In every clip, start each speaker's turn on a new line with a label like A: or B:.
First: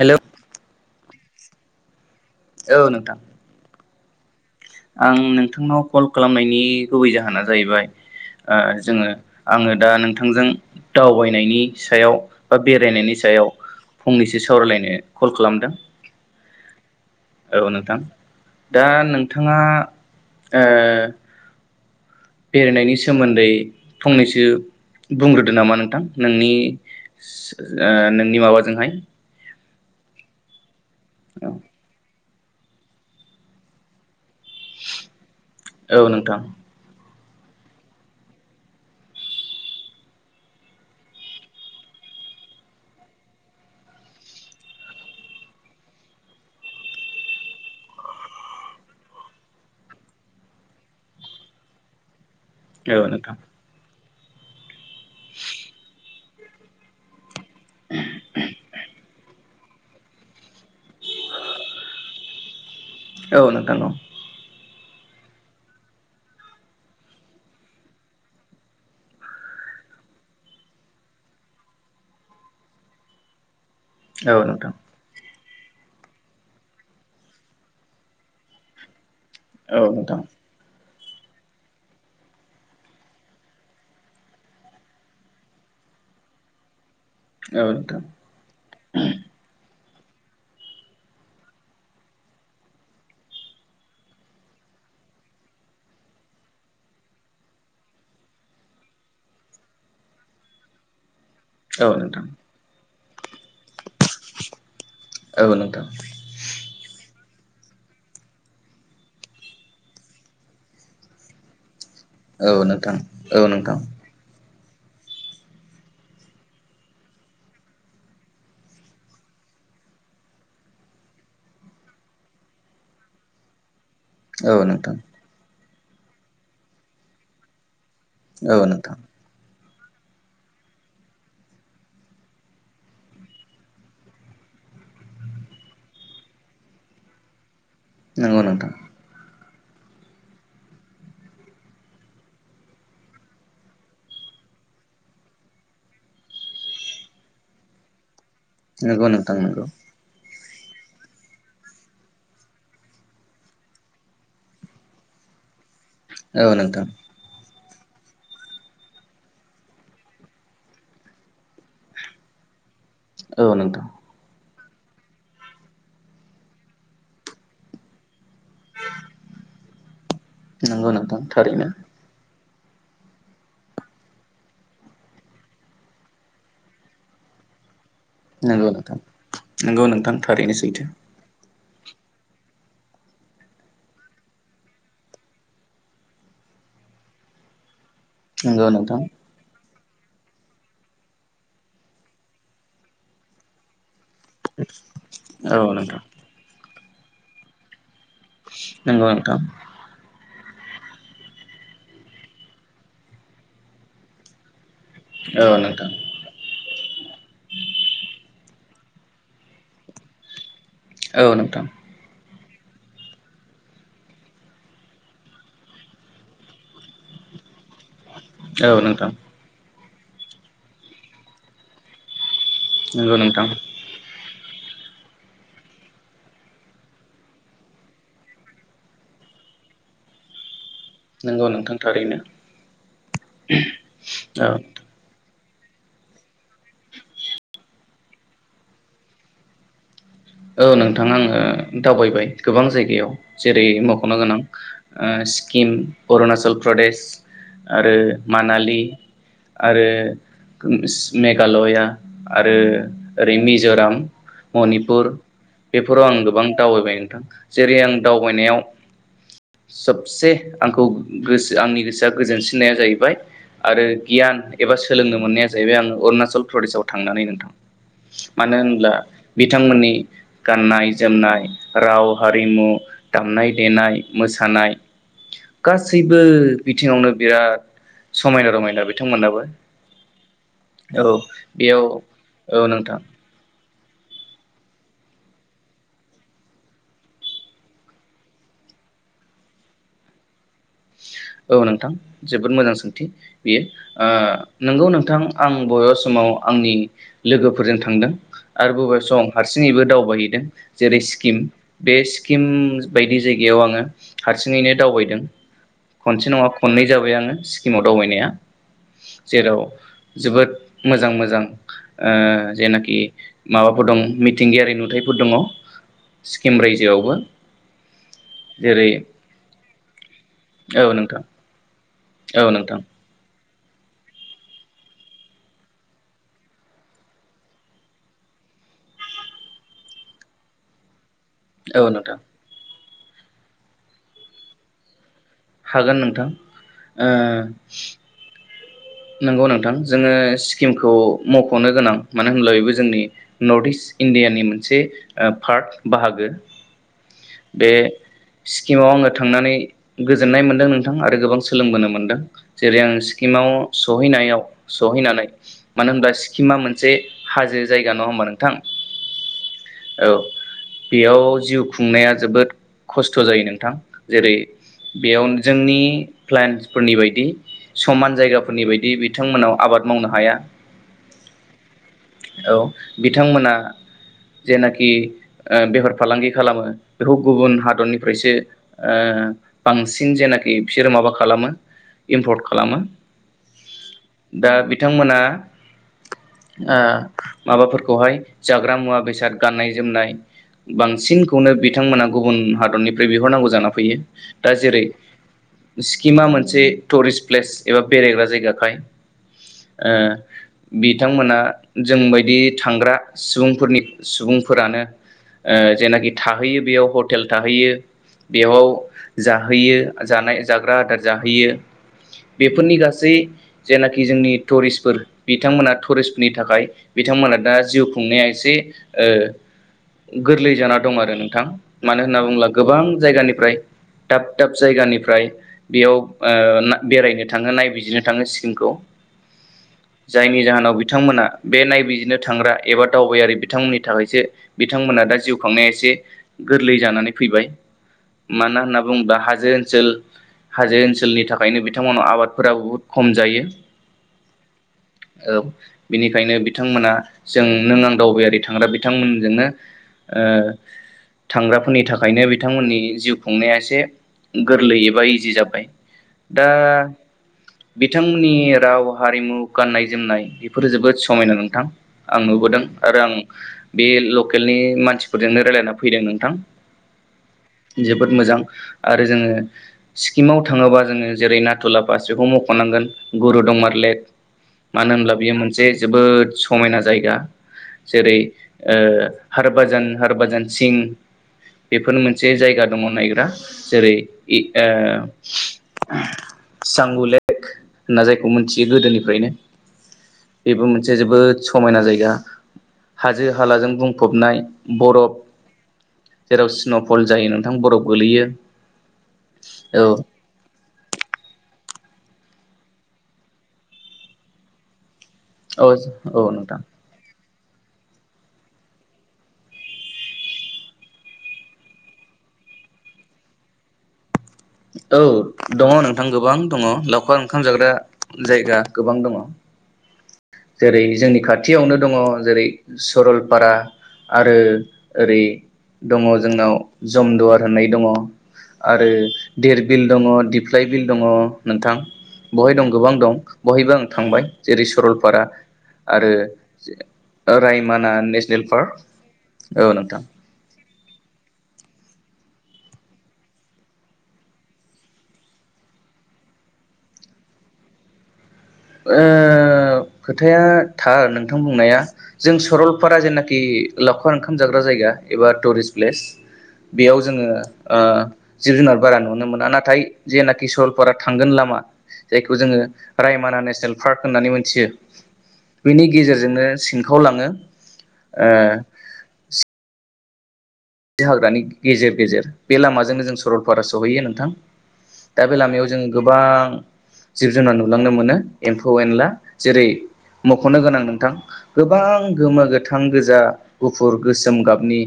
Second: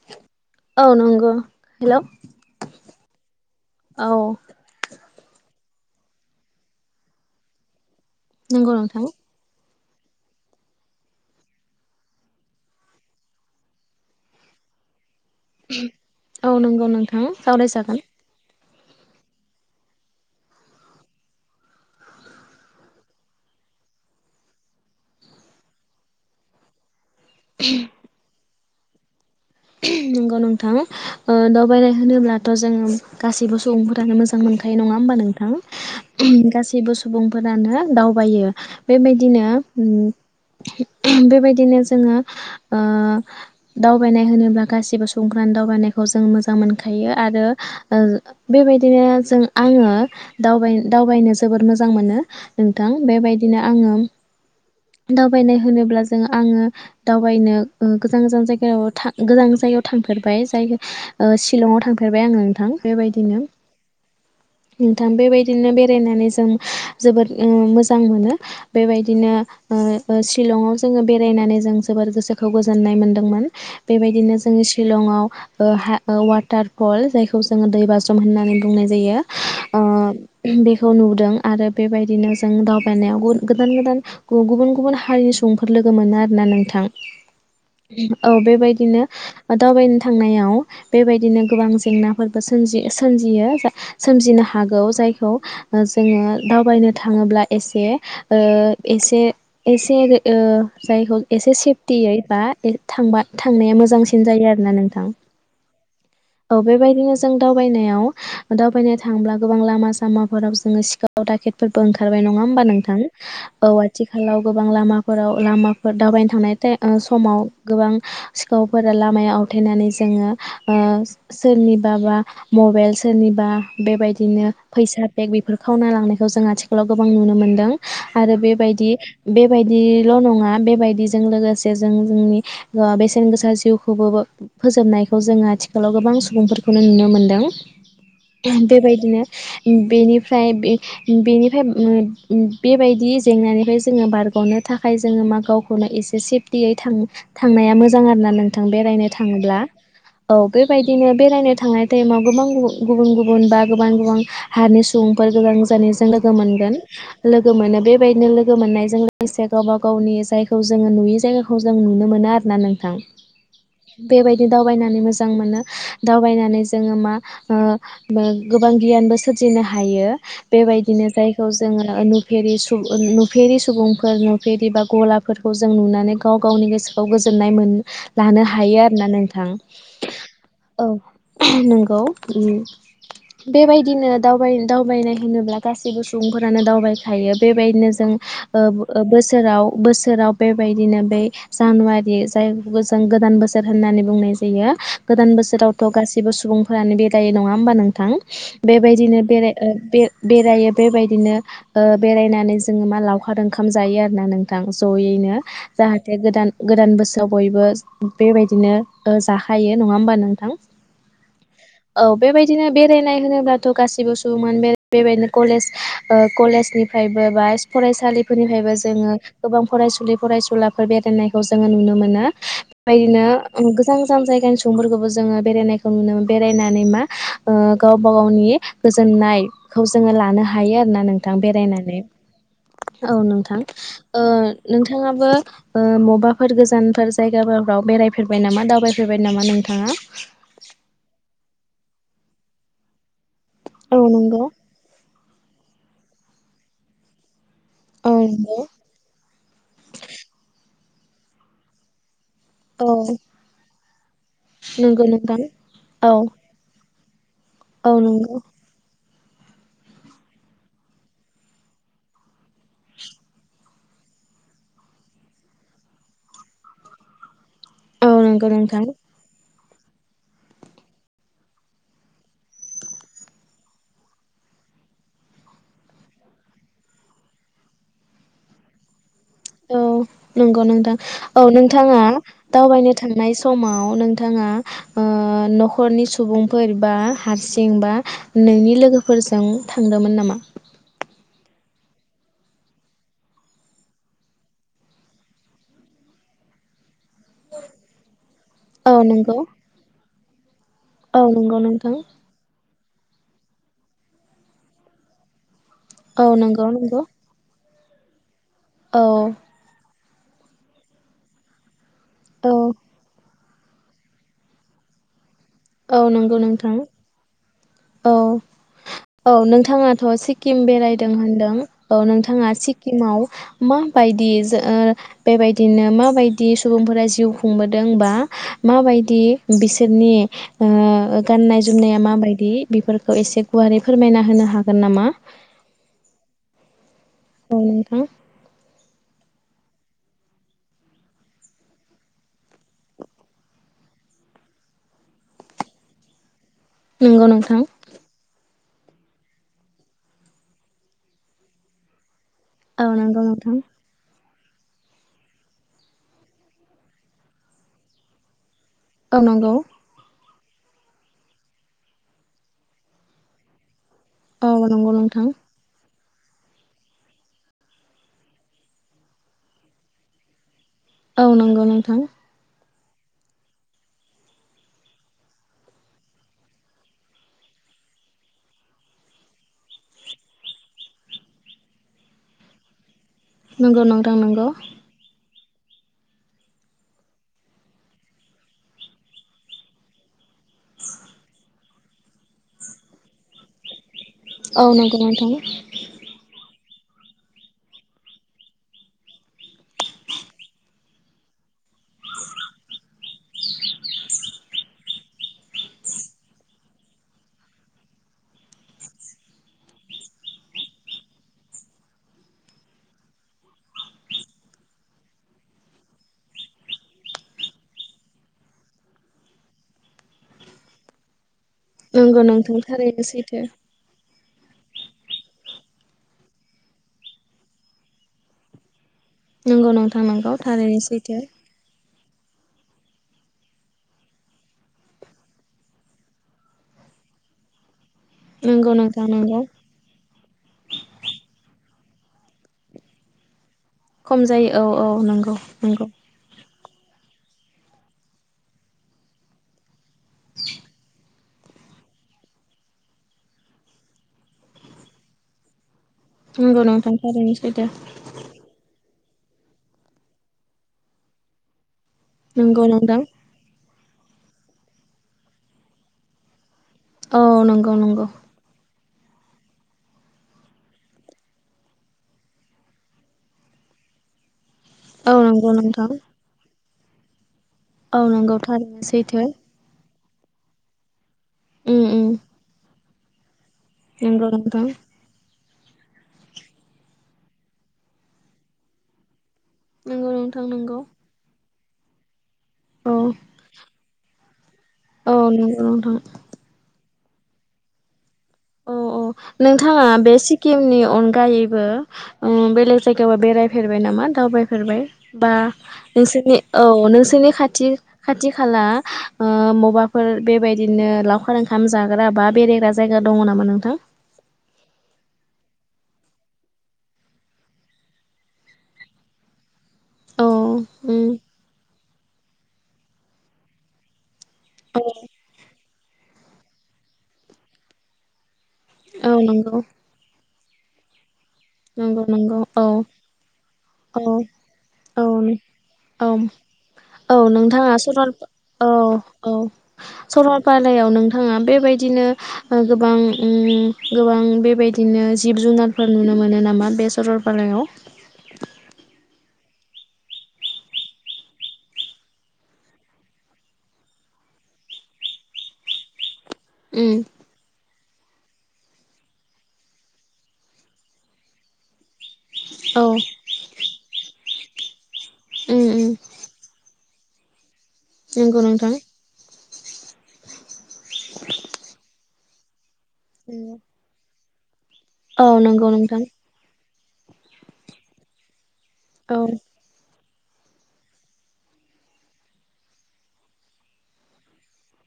A: Hello
B: औ नंगौ । Hello
A: औ नोंथां ।
B: औ ।
A: आं नोंथांनाव कल खालामनायनि गुबै जाहोना जाहैबाय ओ
B: नंगौ नोंथां
A: जोङो आङो दा नोंथांजों दावबायनायनि सायाव बा बेरायनायनि सायाव फंनैसो सावरायलायनो कल खालामदों
B: औ नंगौ नोंथां ।
A: औ नोंथां । दा नोंथाङा ओ बेरायनायनि सोमोन्दै फंनैसो बुंग्रोदो नामा नोंथां नोंनि ओ नोंनि माबा जोंहाय
B: नंगौ नोंथां । ओ दावबायनाय होनोब्ला जोङो गासैबो सुबुंफोरानो मोजां मोनखायो नङा होमबा नोंथां
A: औ नोंथां
B: गासैबो सु सुबुंफोरानो दावबायो बेबायदिनो बेबायदिनो जोङो ओ दावबायनाय होनो गासिबो सुबुंफ्रानो दावबायनायखौ जों मोजां मोनखायो आरो ओ बेबायदिनो जों आङो दावबाय दावबायनो जोबोर मोजां मोनो । नोंथां बेबायदिनो आङो दावबायनाय होनोब्ला जो आङो दाउ थायनो ओ गोजान - गोजान जायगायाव था जों जायाव थांफेरबाय । जाय ओ शिलंआव थांफेरबाय आङो नोंथां
A: औ
B: बेबायदिनो ।
A: नोंथां
B: नोंथां बेबायदिनो बेरायनानै जों जोबोद ओ मोजां मोनो बेबायदिनो ओ शिलंआव जोङो बेरायनानै जों जोबोद गोसोखौ गोजोननाय मोनदोंमोन ।
A: औ
B: बेबायदिनो जोङो
A: नोंथां
B: शिलंआव ओ हा ओ वाटार फल जायखौ जोङो दैबाज्रम होन्नानै बुंनाय जायो
A: औ नोंथां
B: खौ नुदों आरो बेबायदिनो जों दावबायनायाव गुन गोदान गोदान गुबुन गुबुन हारिनि सुबुंफोर लोगो मोनो आरोना नोंथां औ बेबाय [unintelligible] दावबायनो थांनायाव बेबायदिनो गोबां जेंनाफोरबो सोमजि सोमजिनो हागौ जायखौ जोङो दावबायनो थाङोब्ला एसे ओ एसे एसे ओ जायखौ एसे
A: औ
B: सेफटियै
A: नोंथां
B: बा थांबा थांनाय मोजांसिन जायो आरोना नोंथां
A: औ नोंथां
B: औ बेबायदिनो जों दावबायनायाव दावबायनो थांब्ला गोबां लामा सामा फोराव जोङो सिखाव दाखेेद बो ओंखारबाय नङा होमबा नोंथां औ आथिखालाव गोबां लामाफोराव लामाफोर दावबायनो थांनाय समाव गोबां सिखावफोरा लामायाव आवथायेनानै जोङो ओ सोरनिबा बा मबाइल सोरनिबा बेबायदिनो
A: औ नोंथां
B: फैसा बेग बेफोर खावना लांनायखौ जों आथिखालाव गोबां नुनो मोन्दों आरो
A: औ
B: बेबायदि
A: नोंथां
B: बे बायदि ल' नङा बेबायदि जों लोगोसे जों जोंनि सेन गोसा जिउखौबो फोजोबनायखौ जोङो आथिखालाव गोबां सुबुंफोरखौनो नुनो मोनदों
A: नंगौ नोंथां
B: बेबायदिनो बेनिफ्राय बे बेनिफ्राय बेबायदि जेंनानिफ्राय जोङो बारग'नो थाखाय जोङो मा गावखौनो एसे सेफटियै थां थांनाया मोजां जां आरो ना नों थां
A: नंगौ
B: बेरायनो
A: नोंथां
B: थाङोब्ला
A: नंगौ
B: औ बेबायदिनो बेरायनो थांनाय टाइमाव गोबां गुबुन गुबुन बा गोबां गोबां हारनि सुबुंफोर गोजान गोजान लोगो
A: औ
B: मोनगोन
A: नोंथां
B: लो गो मोनो बेबायदिनो लोगो मोननायजों लोगोसे गावबा गावनि जायखौ जोङो नुयि जायगाखौ जों नुनो मोनो आरोना नों थां
A: औ नोंथां
B: बेबाय दावबायनानै मोजां मोनो दावबायनानै जोङो मा ओ मो गोबां गियानबो सोरजिनो हायो
A: नंगौ
B: बेबायदिनो
A: नोंथां
B: जायखौ
A: थारैनो
B: जोङो नु फेरिसु नुफेरि सुबुंफोर नुफेरि बा गलाफोरखौ जों नुनानै गाव गावनि गोसोखौ गोजोन्नाय मोनो [inaudible] लानो हायो आरोना नोंथां
A: नंगौ नोंथां थारैनो सैथो
B: औ नंगौ उम बेबायदिनो दावबाय दावबायनाय होनोब्ला गासैबो सुबुंफोरानो दावबायखायो बेबायदिनो जों ओ
A: नंगौ नोंथां
B: बो बोसोराव बोसोराव बेबायदिनो बे जानुवारि जाय जों गोदान बोसोर होननानै बुंनाय जायो गोदान
A: औ
B: बोसोरावथ
A: नोंथां
B: गासिबो सुबुं [unintelligible] बेदायो नङा होमबा नोंथां
A: नंगौ
B: बेबायदिनो
A: नोंथां
B: बेराय ओ बे बेरायो बेबायदिनो बेरायनानै जोंङो मा लावखार ओंखाम जायो आरोना नोंथां जहैनो
A: औ नोंथां
B: जाहाथे गोदान गोदान बोसोर बयबो बेबायदिनो जाखायो नंङा होमबा नोंथां
A: औ नोंथां
B: औ बेबायदिनो बेरायनाय होनोब्लाथ गासिबो सुबुंङानो बे बेबायदिनो कलेज कलेजनिफ्रायबो बा फरायसालि फोरनिफ्रायबो
A: औ नोंथां
B: जोंङो गोबां फरायसुलि फरायसुलाफोर बेरायनायखौ जोंङो नुनो मोनो मोनो
A: नंगौ
B: बेफोरबादिनो
A: नोंथां
B: गोजान गोजान जायगानि सुबुं सुबुंफोरखौबो जोंङो बेरायनायखौ नुनो मोनो बेरायनानै मा गावबा गावनि गोजोननायखौ जोंङो लानो हा हायो आरोना नोंथां
A: नंगौ
B: बेरायनानै
A: थारैनो
B: औ नोंथां ओ
A: औ
B: नोंथाङाबो ओ मबाफोर गोज गोजानफोर जायगाफोरफ्राव बेरायफेरबाय नामा दावबायफेरबाय नामा नोंथाङा
A: दावबाय गोबां जायगायाव जेरै
B: औ
A: मखनो गोनां
B: नंगौ
A: स्किम अरुणचल प्रदेश आरो
B: औ नंगौ
A: मानालि आरो मेघालया आरो
B: औ
A: ओरै मिजराम
B: नंगौ
A: मनिपुर
B: नोंथां
A: बेफोराव
B: औ
A: आं गोबां दावबायनाय नों [unintelligible] जेरै
B: औ
A: आं
B: नंगौ
A: दावबायनायाव सबसे आंखौ गोसो आंनि गोसोआ गोजोनसिननाया जाहैबाय आरो गियान एबा सोलोंनो मोननाया जाहैबाय आं अरुणाचल प्रदेशाव थांनानै नोंथां
B: औ नंगौ
A: मानो
B: नोंथां
A: होनब्ला बिथांमोननि गाननाय जोमनाय राव हारिमु दामनाय देनाय मोसानाय गासैबो बिथिङावनो बिराद समायना रमायना बिथां
B: औ नंगौ नोंथां औ
A: बेयाव
B: नोंथाङा
A: औ
B: दावबायनो
A: नोंथां
B: थानाय समाव नोंथाङा नखरनि सुबुंफोर बा हारसिं बा नोंनि लोगोफोरजों थांदोंमोन नामा?
A: औ नोंथां जोबोद मोजां सोंथि बियो ओ नंगौ नोंथां आं बबेबा समाव आंनि लोगोफोरजों थांदों। आरो
B: औ
A: बबे सम
B: नंगौ
A: हारसिङैबो दावबायहैदों जेरै
B: औ
A: स्किम
B: नंगौ नोंथां
A: बे स्किम बायदि जायगायाव आङो हारसिङैनो दावबायदों
B: औ
A: खनसे नङा
B: नंगौ
A: खननै
B: नंगौ
A: जाबाय आङो सिमाव दावबायनाया
B: औ
A: जेराव जोबोद मोजां मोजां
B: औ
A: ओ जेनाखि माबाफोर दं मिथिंगायारि नुथायफोर दङ।
B: औ नंगौ
A: सिक्किम
B: नोंथां
A: रायजोआवबो
B: औ
A: जेरै
B: औ नोंथांङाथ' टिम
A: औ
B: बेरायदों
A: नोंथां
B: होनदों औ
A: औ
B: नोंथाङा
A: नोंथां
B: सिक्किमाव माबायदि ओ बेबायदिनो माबायदि सुबुंफोरा जिउ खुंबोदों बा माबायदि बिसोरनि ओ गाननाय
A: औ
B: जोमनाया
A: नोंथां
B: माबायदि बेफोर खौ एसे गुवारै फोरमायना होनो हागोन नामा?
A: हागोन नोंथां ओ
B: औ नोंथां
A: नंगौ नोंथां जोङो सिक्किमखौ मख'नो गोनां मानो होनब्ला बेबो जोंनि नर्थ इस्ट इण्डियानि मोनसे पार्ट बाहागो
B: नंगौ नोंथां
A: बे सिक्किमाव आङो थांनानै गोजोननाय मोन्दों नोंथां आरो गोबां सोलोंबोनो मोन्दों जेरै
B: औ
A: आं
B: नंगौ
A: सिक्किमाव
B: नोंथां
A: सहैनायाव सहैनानै मानो होनबब्ला सिक्किमा मोनसे हाजो जायगा नङा होमबा नोंथां
B: औ नंगौ
A: बेयाव जिउ खुंनाया जोबोद खस्थ' जायो नोंथां जेरै
B: औ नंगौ नोंथां
A: बेयाव जोंनि प्लन्टसफोरनि बायदि समान जायगाफोरनि बायदि बिथांमोनाव आबाद मावनो हाया
B: औ नंगौ नोंथां
A: बिथांमोना जेनाखि बेहार फालांगि खालामो बेखौ गुबुन हादरनिफ्रायसो ओ बांसिन जेनाखि बिसोरो माबा खालामो इम्पर्ट खालामो
B: नंगौ नोंथां नंगौ
A: दा बिथांमोना ओ माबाफोरखौहाय जाग्रा मुवा बेसाद गाननाय जोमनाय बांसिनखौनो बि थांमोना गुबुन हादरनिफ्राय बै बिहरनांगौ जाना फैयो दा
B: औ
A: जेरै
B: नंगौ नोंथां
A: स्किमा मोनसे टुरिस्ट प्लेस एबा बेरायग्रा जायगाखाय ओ बिथांमोना जोंबायायदि थांग्रा सुबुंफोरनि सुबुंफोरानो ओ जेनाखि था हैयो बेयाव हटेल थाहैयो बेयाव जाहैयो जानाय जाग्रा आदार जाहैयो बेफोरनि गासै जेनाखि जोंनि टुरिस्टफोर बिथांमोना टुरिस्टनि थाखाय बिथांमोना दा जिउ खुंनाया एसे ओ गोरलै जाना दं आरो नों थां। मानो होनना
B: नंगौ
A: बुङोब्ला
B: नोंथां
A: गोबां
B: थारैनो सैथो
A: जायगानिफ्राय दाब दाब जायगानिफ्राय बेयाव ओ बेरायनो थाङो नायबिजिरनो थाङो सिक्किमखौ।
B: नंगौ नोंथां नंगौ
A: जायनि जाहोनाव
B: थारैनो सैथो
A: बिथांमोना बे नायबिजिरनो थांग्रा एबा दावबायारि बिथांमोननि थाखायसो बिथांमोना दा जिउ खांनाया एसे गोरलै जानानै फैबाय। मानो
B: नंगौ
A: होनना
B: नोंथां
A: बुङोब्ला
B: नंगौ
A: हाजो ओनसोल हाजो ओनसोलनि थाखायनो बि थांमोननाव आबादफोराबो बुहुत खम जायो।
B: खम जायो औ औ नंगौ नंगौ।
A: थांमोना जों नों आं दावबायारि थांग्रा बिथांमोनजोंनो ओ थांग्राफोरनि थाखायनो बिथांमोननि जिउ खुंनाया एसे गोरलै एबा इजि जाबाय। दा
B: नंगौ नोंथां थारैनो सैथो
A: बिथांमोननि राव हारिमु गाननाय जोमनाय बेफोरो जोबोद समायना नोंथां। आं नुबोदों
B: नंगौ नोंथां
A: आरो आं बे लकेलनि मानसिफोरजोंनो रायलायना फैदों नोंथां
B: औ नंगौ नंगौ।
A: जोबोद मोजां आरो जोङो सिक्किमाव थाङोबा जोङो जेरै नाथुला पास बेखौ मख'नांगोन गुरुदंमार लेक मानो
B: औ
A: होनब्ला बेयो
B: नंगौ
A: मोनसे
B: नोंथां
A: जोबोद समायना जायगा
B: औ
A: जेरै
B: नंगौ
A: ओ
B: थारैनो सैथो
A: हार बाजान हार बजान सिं
B: उम
A: बेफोर
B: उम
A: मोनसे जायगा दङ नायग्रा। जेरै
B: नंगौ
A: इ
B: नोंथां
A: ओ सांगु लेक होनना जायखौ मोनथियो गोदोनिफ्रायनो
B: नंगौ नोंथां
A: बेबो
B: नंगौ
A: मोनसे जोबोद स समायना जायगा।
B: औ
A: हाजो हालाजों बुंफबनाय। बरफ
B: औ नंगौ नोंथां
A: जेराव स्न' फल जायो नोंथां बराव गोलैयो।
B: अ अ नोंथाङा
A: औ
B: बे सिकिमनि अनगायैबो ओ बेलेग जायगायावबो बेरायफेरबाय नामा दावबायफेरबाय? बा
A: औ
B: नोंसोरनि औ नोंसोरनि खाथ थि खाथि खाला ओ मबेबाफोर बेबायदिनो लावखार ओंखाम जाग्रा बा बेरायग्रा जायगा दङ नामा नोंथां?
A: औ दङ नोंथां गोबां दङ लावखार ओंखाम जाग्रा जायगा गोबां दङ।
B: औ
A: जेरै
B: उम
A: जोंनि खाथियावनो दङ जेरै सरलपारा आरो
B: औ
A: ओरै दङ जोंनाव जमदुवार होननाय दङ। आरो
B: औ नंगौ
A: धिरबिल दङ दिप रायबिल दङ। नोंथां
B: नंगौ नंगौ
A: बहाय
B: औ
A: दं गोबां दं बहायबो आं
B: औ
A: थांबाय जेरै
B: औ
A: सरलपारा
B: औ
A: आरो
B: औ नोंथाङा
A: रायमना
B: सरल
A: नेसनेल पार्क
B: अ औ सरलपारायाव नोंथाङा बेबायदि दिनो ओ गोबां ओम गोबां बेबायदिनो जिब जुनारफोर नुनो मोनो नामा बे सरलपालायाव?
A: ओ खोथाया थार नोंथां बुंनाया। जों सरलपारा जेनाखि लावखार ओंखाम जाग्रा जायगा एबा टुरिस्ट प्लेस
B: उम
A: बेयाव जोङो ओ जिब जुनार बारा नुनो मोना नाथाय जेनाखि सरलपारा थांगोन लामा जायखौ जोङो
B: औ
A: रायमाना नेस नेल पार्क होननानै मोनथियो
B: उम
A: बिनि
B: उम
A: गेजेरजोंनो सिंखाव लाङो।
B: नंगौ नोंथां।
A: बे हाग्रानि गेजेर गेजेर बे लामाजोंनो जों सरलपारा सहैयो नोंथां। दा
B: औ
A: बे लामायाव
B: नंगौ
A: जों
B: नोंथां
A: गोबां जिब जुनार नुलांनो मोनो एम्फौ एनला
B: औ
A: जेरै मख'नो गोनां नोंथां गोबां गोमो, गोथां, गोजा, गुफुर, गोसोम गाबनि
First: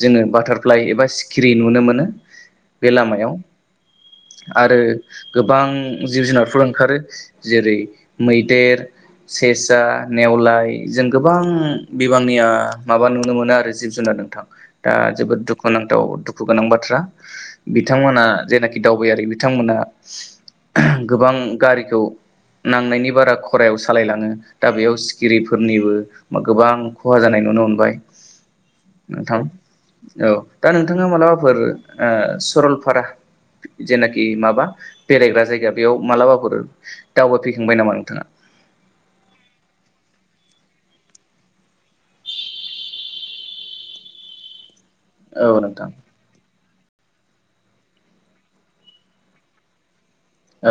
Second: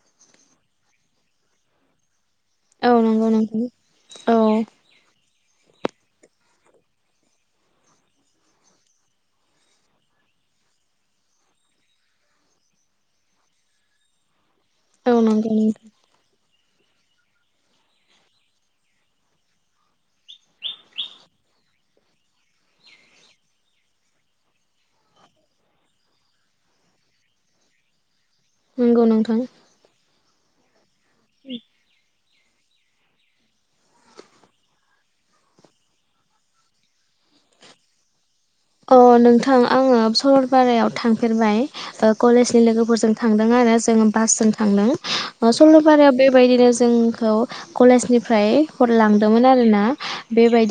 A: जोङो बाटारफ्लाइ एबा सिखिरि नुनो मोनो। बे
B: औ नंगौ
A: लामायाव
B: नोंथां औ
A: आरो गोबां जिब जुनारफोर ओंखारो जेरै मैदेर, सेसा, नेवलाय जों गोबां बिबांनिया माबा नुनो मोनो आरो जिब जुनार नोंथां। दा
B: औ
A: जोबोद
B: नंगौ नोंथां
A: दुखुनांथाव दुखु गोनां बाथ्रा। बिथांमोना जेनाखि दावबायारि बिथांमोना गोबां गारिखौ नांनायनि बारा खरायाव सालायलाङो दा बेयाव सिखिरिफोरनिबो गोबां खहा जानाय नुनो मोनबाय।
B: नंगौ नोंथां।
A: औ दा नों थाङा मालाबाफोर ओ। सरलपारा जेनाखि माबा बेरायग्रा जायगा बेयाव मालाबाफोर दावबायफैखांबाय नामा नोंथाङा?
B: अ नोंथां आङो सरलपारायाव थांफेरबाय कलेजनि लोगोफोरजों थांदों आरो जों बासजों थांदों।
A: औ नोंथां
B: सलफारा बे बायदिनोस जोंखौ कलेजनिफ्राय हरलांदोंमोन आरोना।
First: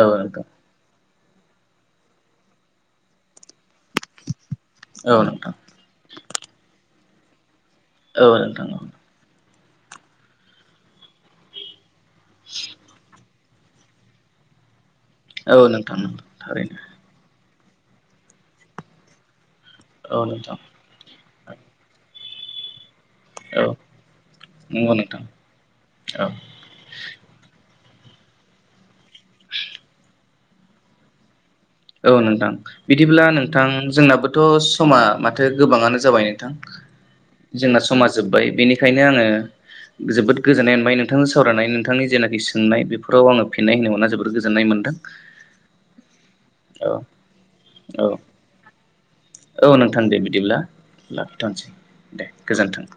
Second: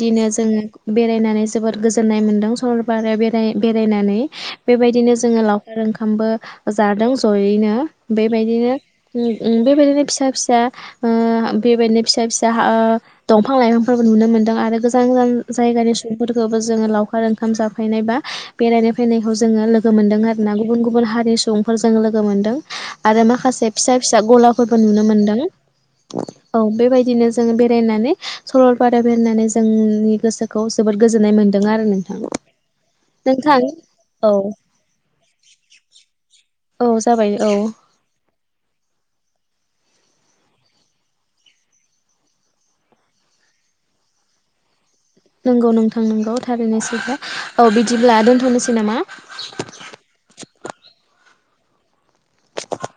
A: औ नोंथां
B: जोङो। बेरायनानै जोबोद गोजोन्नाय मोन्दों सर आरो बेराय बेरायनानै बेबायदिनो
A: औ
B: जोङो
A: नोंथां
B: लावखार ओंखामबो जादों। जयैनो
A: औ नोंथां
B: बेबायदिनो यै बेबायदिनो फिसा फिसा ओ बेबाय फिसा। फिसाहा दंफां लाइफांफोरबो नुनो मोनदों आरो गोज जान गोजान
A: औ
B: जायगानि
A: नोंथां
B: सुबुंफोरखौबो
A: थारैनो
B: जोङो लावखार। थामजाब थानायबा बेरायना फैनायखौ ज जोङो लोगो मोनदों
A: औ
B: आरोना
A: नोंथां
B: गुबुन गुबुन हारि सु बुंफोरजों लोगो मोनदों। आरो
A: औ
B: माखासे फिसा फिसा गलाफोरबो
A: नंगौ
B: नुनो
A: नोंथां
B: मोनदों औ बेबायदिनो जोङो बे नानै सरलपारा फरायनानै जोंनि गोसोखौ जोबोद गोजोन्नाय मोन दों आरो नोंथां।
A: बिदिब्ला नोंथां
B: औ
A: जोंनाबोथ' समा माथो गोबाङानो जाबाय नो।
B: औ जाबाय औ
A: जोंना समाज जोब्बाय बेनिखायनो आङो। जोबोद गोजोननाय मोनबाय नोंथांजों सावरायनाय नोंथांनि जेनाखि सोंनाय बेफोराव आङो फिन्नाय होनो मोनना जोबोद गोजोननाय मोनदों।
B: नंगौ नोंथां नंगौ।
A: औ
B: नोसै औ बिदिब्ला दोनथ'नोसै नामा?
A: दानसै। दे गोजोन्थों।